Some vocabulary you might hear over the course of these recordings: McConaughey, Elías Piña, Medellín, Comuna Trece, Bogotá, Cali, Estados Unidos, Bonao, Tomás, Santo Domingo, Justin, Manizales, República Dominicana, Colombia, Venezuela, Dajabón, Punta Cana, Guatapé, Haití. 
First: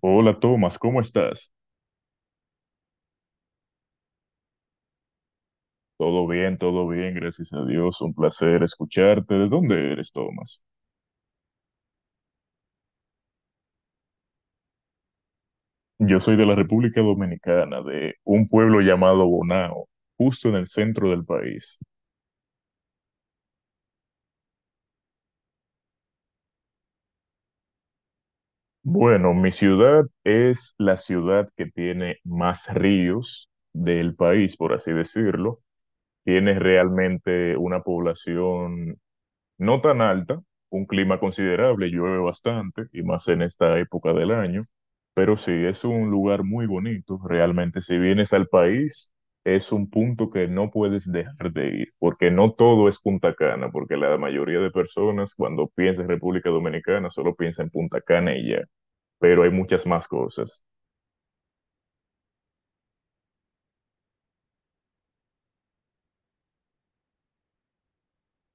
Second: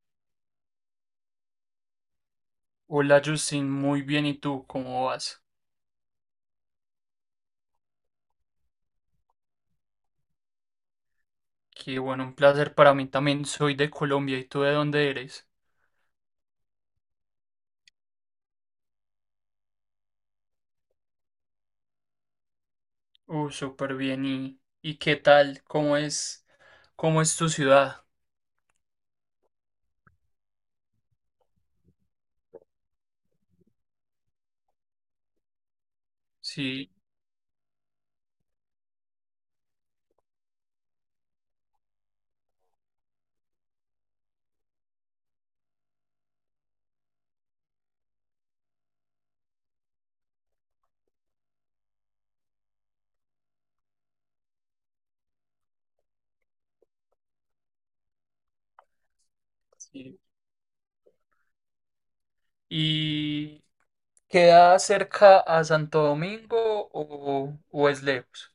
Hola Tomás, ¿cómo estás? Hola Justin, muy bien. ¿Y tú cómo vas? Todo bien, gracias a Dios. Un placer escucharte. ¿De dónde eres, Tomás? Qué bueno, un placer para mí también. Soy de Colombia. ¿Y tú de dónde eres? Yo soy de la República Dominicana, de un pueblo llamado Bonao, justo en el centro del país. Súper bien. ¿Y qué tal? Cómo es tu ciudad? Bueno, mi ciudad es la ciudad que tiene más ríos del país, por así decirlo. Tiene Sí, realmente una población no tan alta, un clima considerable, llueve bastante y más en esta época del año, pero sí, es un lugar muy bonito. Realmente, si vienes al país, es un punto que no puedes dejar de ir, porque no todo es Punta Cana, porque la mayoría de personas cuando piensa en República Dominicana solo piensa en Punta Cana y ya, pero hay muchas más sí. cosas. ¿Y queda cerca a Santo Domingo o es lejos?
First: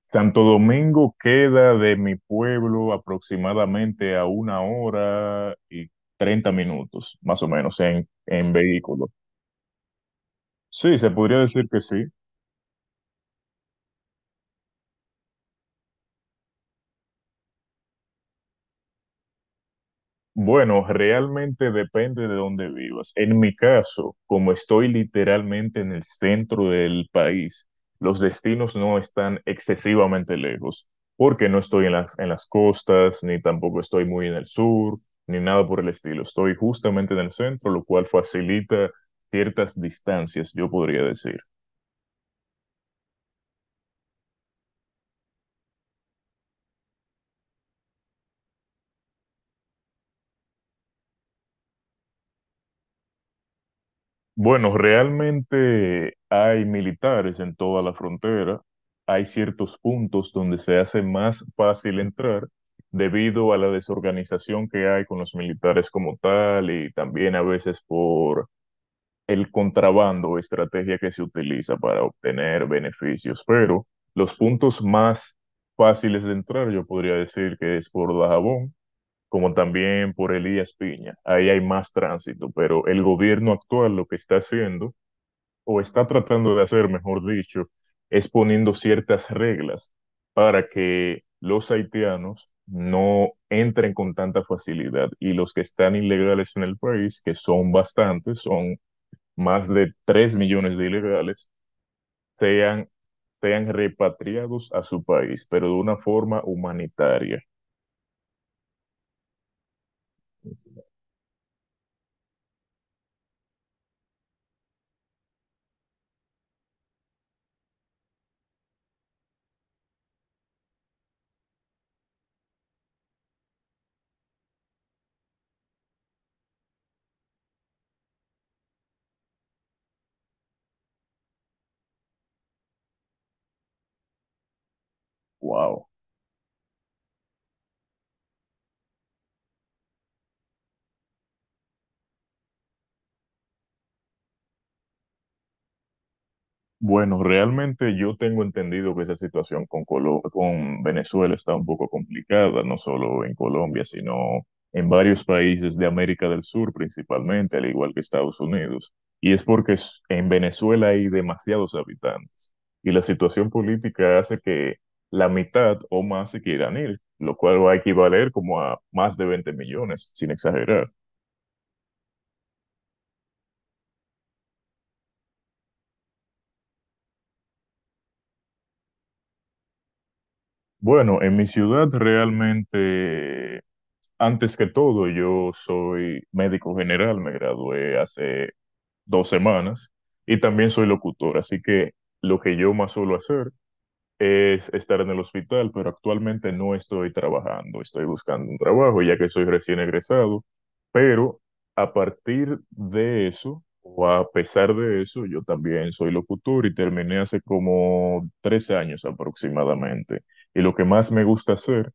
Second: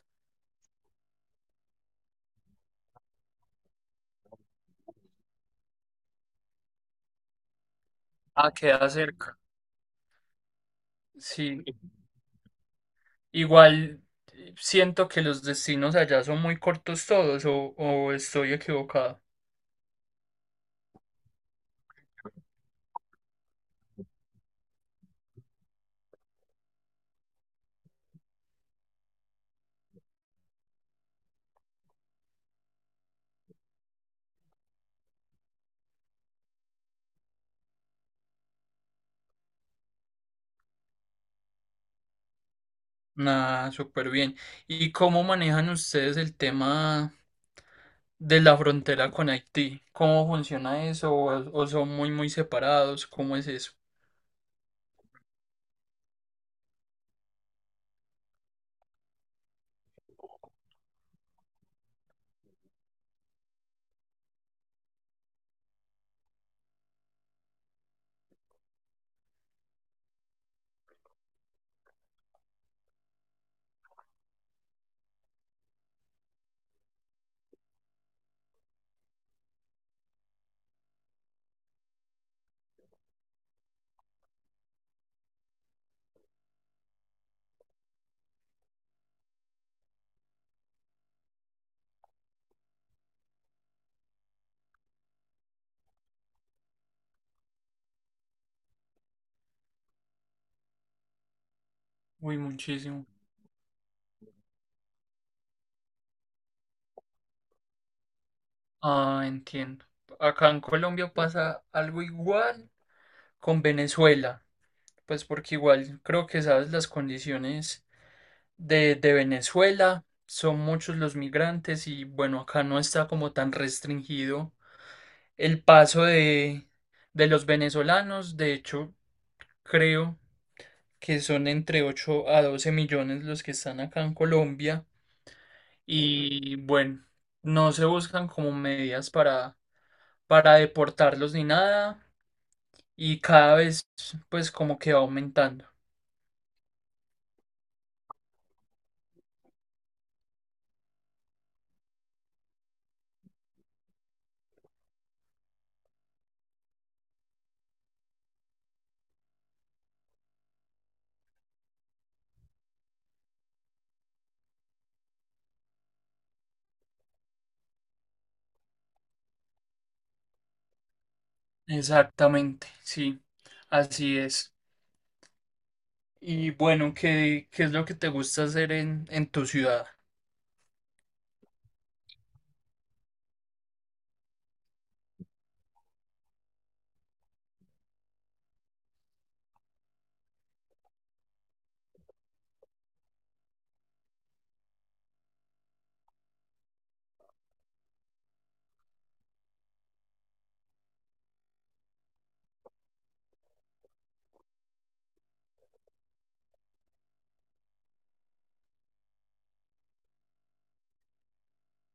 Santo Domingo queda de mi pueblo aproximadamente a una hora y 30 minutos, más o menos, en, Ah, en queda vehículo. cerca. Sí, se podría Sí. decir que sí. Igual siento que los destinos allá son muy cortos todos o estoy equivocado. Bueno, realmente depende de dónde vivas. En mi caso, como estoy literalmente en el centro del país, los destinos no están excesivamente lejos, porque no estoy en las costas, ni tampoco estoy muy en el sur, ni nada por el estilo. Estoy justamente en el centro, lo cual facilita ciertas distancias, yo podría decir. Nada, súper bien. ¿Y cómo manejan ustedes el tema de la frontera con Haití? ¿Cómo funciona eso? ¿O son muy separados? ¿Cómo es eso? Bueno, realmente hay militares en toda la frontera. Hay ciertos puntos donde se hace más fácil entrar debido a la desorganización que hay con los militares como tal y también a veces por el contrabando o estrategia que se utiliza para obtener beneficios. Pero los puntos más fáciles de entrar, yo podría decir que es por Dajabón, como también por Elías Piña. Ahí hay más tránsito, pero el gobierno actual lo que está haciendo o está tratando de hacer, mejor dicho, es poniendo ciertas reglas para que los haitianos no entren con tanta facilidad y los que están ilegales en el país, que son bastantes, son más de 3 millones de ilegales, Uy, sean, muchísimo. sean repatriados a su país, pero de una forma humanitaria. Ah, entiendo. Acá en Colombia pasa algo igual con Venezuela, pues porque igual creo que sabes las condiciones de Venezuela, son muchos los migrantes y bueno, acá no está como tan restringido el paso de los venezolanos, de hecho. Creo que son entre 8 a 12 millones los que están acá en Colombia Wow. y bueno, no se buscan como medidas para deportarlos ni nada y cada vez pues como que va aumentando. Bueno, realmente yo tengo entendido que esa situación con con Venezuela está un poco complicada, no solo en Colombia, sino en varios países de América del Sur principalmente, al igual que Estados Unidos. Y es porque en Venezuela hay demasiados habitantes y la situación política hace que la mitad o más se quieran ir, lo cual va a equivaler como a más de 20 millones, sin exagerar. Exactamente, sí, así es. Y bueno, ¿qué es lo que te gusta hacer en tu ciudad? Bueno, en mi ciudad realmente... Antes que todo, yo soy médico general, me gradué hace 2 semanas y también soy locutor, así que lo que yo más suelo hacer es estar en el hospital, pero actualmente no estoy trabajando, estoy buscando un trabajo ya que soy recién egresado, pero a partir de eso, o a pesar de eso, yo también soy locutor y terminé hace como 3 años aproximadamente. Y lo que más me gusta hacer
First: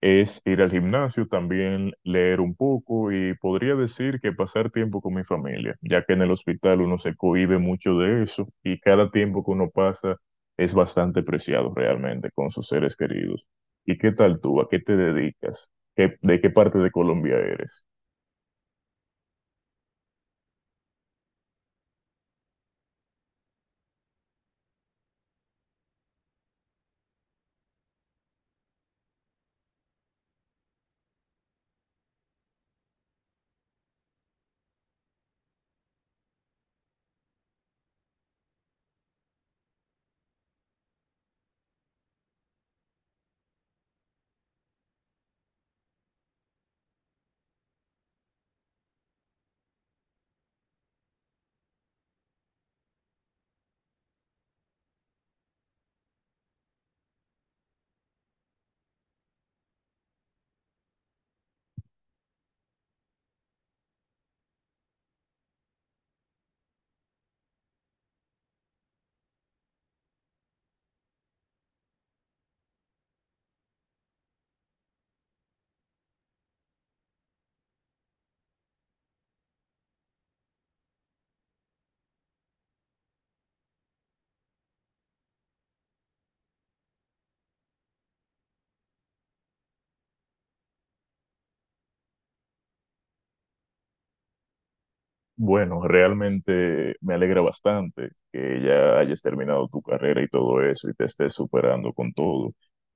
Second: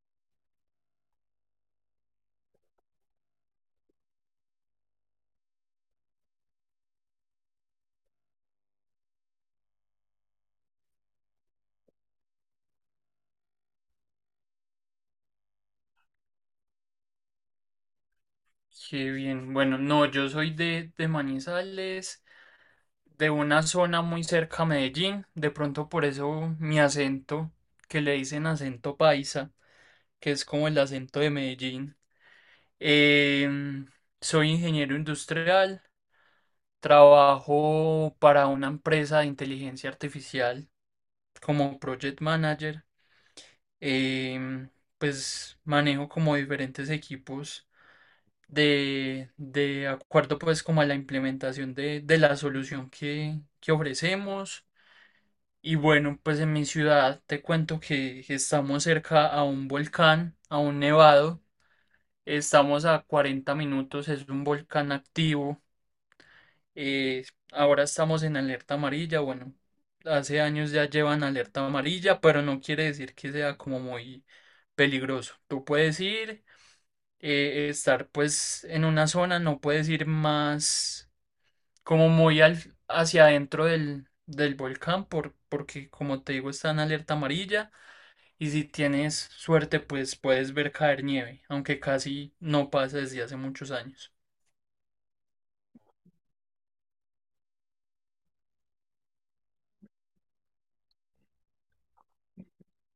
es ir al gimnasio, también leer un poco y podría decir que pasar tiempo con mi familia, ya que en el hospital uno se cohíbe mucho de eso y cada tiempo que uno pasa es bastante preciado realmente con sus seres queridos. ¿Y qué tal tú? ¿A qué te dedicas? ¿De qué parte de Colombia eres? Qué bien, bueno, no, yo soy de Manizales, de una zona muy cerca a Medellín, de pronto por eso mi acento, que le dicen acento paisa, que es como el acento de Medellín. Em, Soy ingeniero industrial, trabajo para una empresa de inteligencia artificial como project manager. Em, pues manejo como diferentes equipos de acuerdo pues como a la implementación de la solución que ofrecemos. Y bueno, pues en mi ciudad te cuento que estamos cerca a un volcán, a un nevado. Estamos a 40 minutos, es un volcán activo. eh, Ahora estamos en alerta amarilla. Bueno, hace años ya llevan alerta amarilla, pero no quiere decir que sea como muy peligroso. Tú puedes ir, estar pues en una zona, no puedes ir más como hacia adentro del volcán porque como te digo está en alerta amarilla. Y si tienes suerte, pues puedes ver caer nieve, aunque casi no pasa desde hace muchos años. Bueno, realmente me alegra bastante que ya hayas terminado tu carrera y todo eso y te estés superando con todo.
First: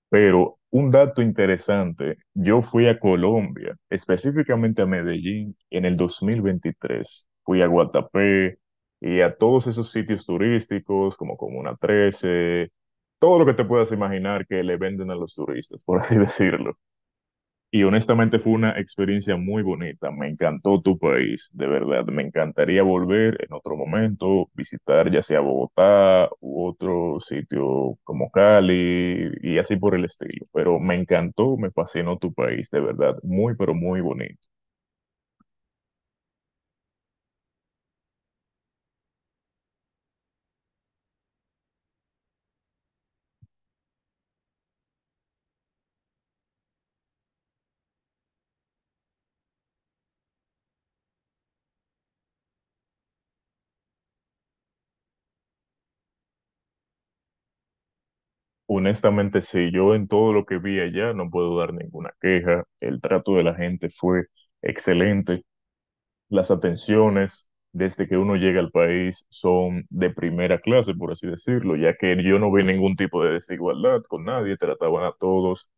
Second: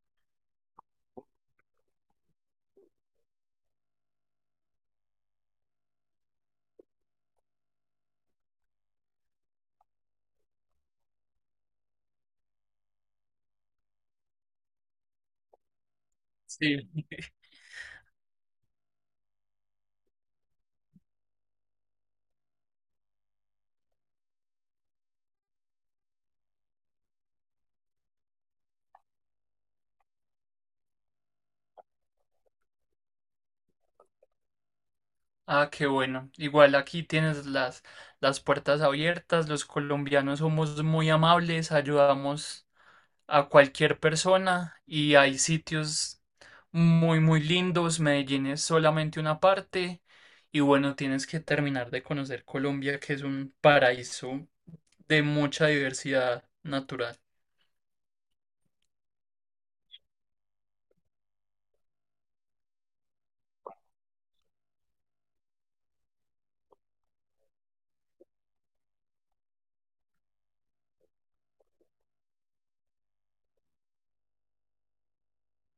Pero un dato interesante, yo fui a Colombia, específicamente a Medellín, en el 2023. Fui a Guatapé y a todos esos sitios turísticos, como Comuna Trece, todo lo que te puedas imaginar que le venden a los turistas, por así decirlo. Sí. Y honestamente fue una experiencia muy bonita. Me encantó tu país, de verdad. Me encantaría volver en otro momento, visitar ya sea Bogotá u otro sitio como Cali y así por el estilo. Pero me encantó, me fascinó tu país, de verdad. Muy, pero muy bonito. Ah, qué bueno. Igual aquí tienes las puertas abiertas. Los colombianos somos muy amables, ayudamos a cualquier persona y hay sitios muy lindos. Medellín es solamente una parte. Y bueno, tienes que terminar de conocer Colombia, que es un paraíso de mucha diversidad natural. Honestamente, sí, yo en todo lo que vi allá no puedo dar ninguna queja. El trato de la gente fue excelente. Las atenciones desde que uno llega al país son de primera clase, por así decirlo, ya que yo no vi ningún tipo de desigualdad con nadie, trataban a todos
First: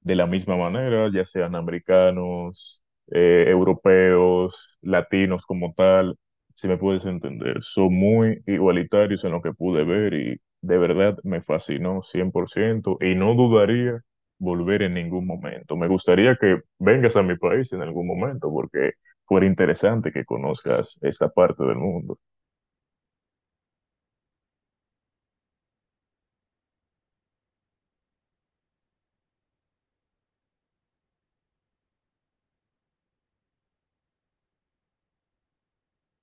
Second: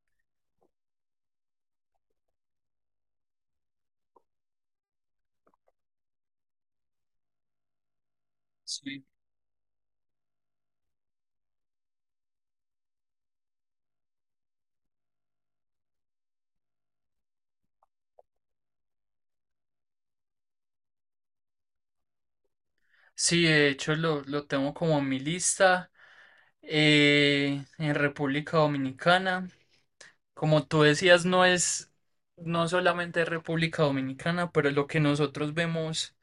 de la misma manera, ya sean americanos, europeos, latinos como tal, si me puedes entender, son muy Sí. igualitarios en lo que pude ver y de verdad me fascinó 100% y no dudaría volver en ningún momento. Me gustaría que vengas a mi país en algún momento porque fuera interesante que conozcas esta parte del mundo. Sí, de hecho lo tengo como en mi lista en República Dominicana. Como tú decías, no solamente República Dominicana, pero lo que nosotros vemos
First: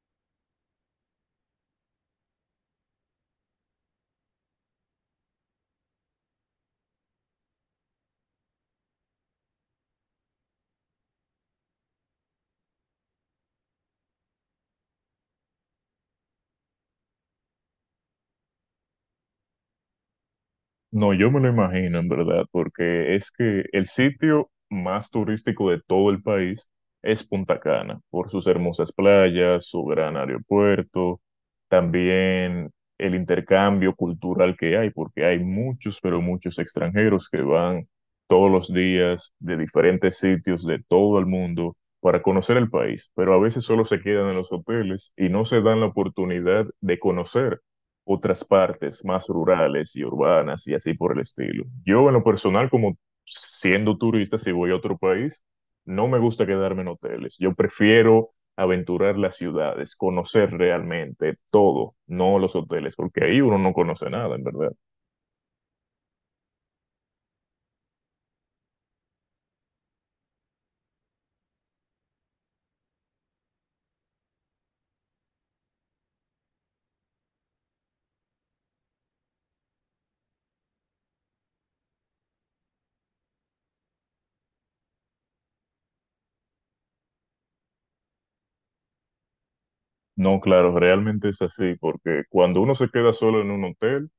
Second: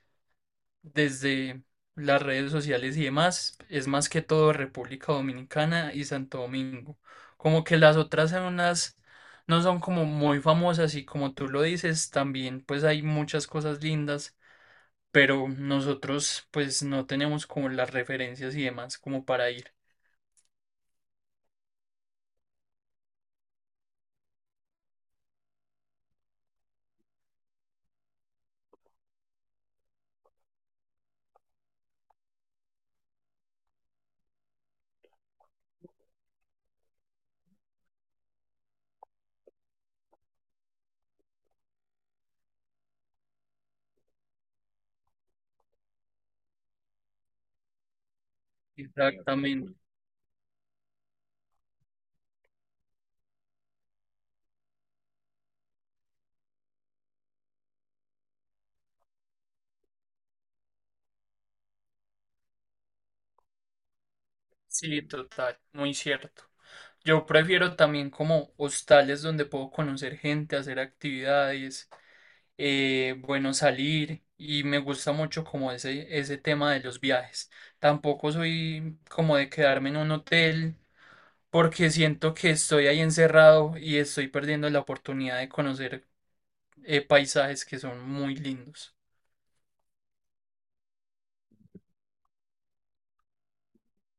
desde las redes sociales y demás es más que todo República Dominicana y Santo Domingo. Como que las otras zonas no son como muy famosas y como tú lo dices, también pues hay muchas cosas lindas, pero nosotros pues no teníamos como las referencias y demás como para ir. No, yo me lo imagino en verdad, porque es que el sitio más turístico de todo el país es Punta Cana, por sus hermosas playas, su gran aeropuerto, también el intercambio cultural que hay, porque hay muchos, pero muchos extranjeros que van todos los días de diferentes sitios de todo el mundo para conocer el país, pero a veces solo se quedan en los hoteles y no se dan la oportunidad de conocer otras partes más Exactamente. rurales y urbanas y así por el estilo. Yo en lo personal, como siendo turista, si voy a otro país, no me gusta quedarme en hoteles. Yo prefiero aventurar las ciudades, conocer realmente todo, no los hoteles, porque ahí uno no conoce nada, en verdad. Sí, total, muy cierto. Yo prefiero también como hostales donde puedo conocer gente, hacer actividades, bueno, salir y me gusta mucho como ese tema de los viajes. Tampoco soy como de quedarme en un hotel porque siento que estoy ahí encerrado y estoy perdiendo la oportunidad de conocer paisajes que son muy lindos. No, claro, realmente es así, porque cuando uno se queda solo en un hotel,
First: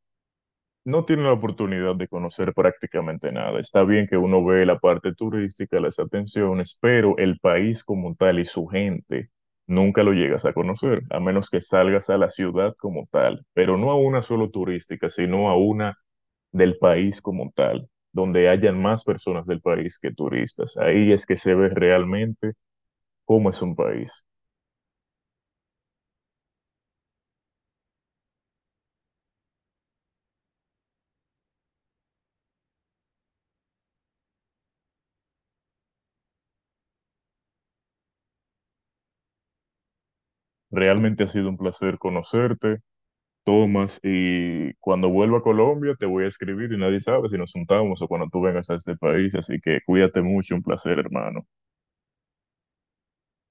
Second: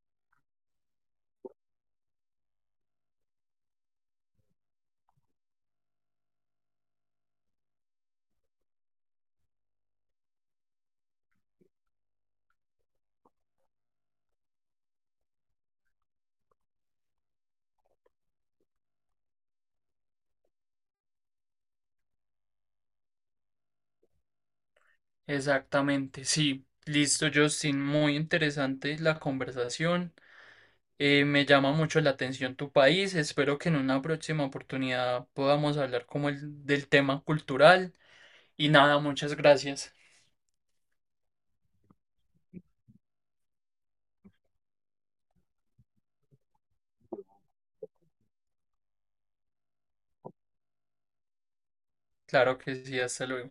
no tiene la oportunidad de conocer prácticamente nada. Está bien que uno ve la parte turística, las atenciones, pero el país como tal y su gente nunca lo llegas a conocer, a menos que salgas a la ciudad como tal, pero no a una solo turística, sino a una del país como tal, donde hayan más personas del país que turistas. Ahí es que se ve realmente cómo es un país. Exactamente, sí. Listo, Justin. Muy interesante la conversación. Me llama mucho la atención tu país. Espero que en una próxima oportunidad podamos hablar como el del tema cultural. Y nada, muchas gracias. Realmente ha sido un placer conocerte. Tomas, y cuando vuelva a Colombia te voy a escribir y nadie sabe si nos juntamos o cuando tú vengas a este país, así que cuídate mucho, un placer, hermano. Claro que sí, hasta luego.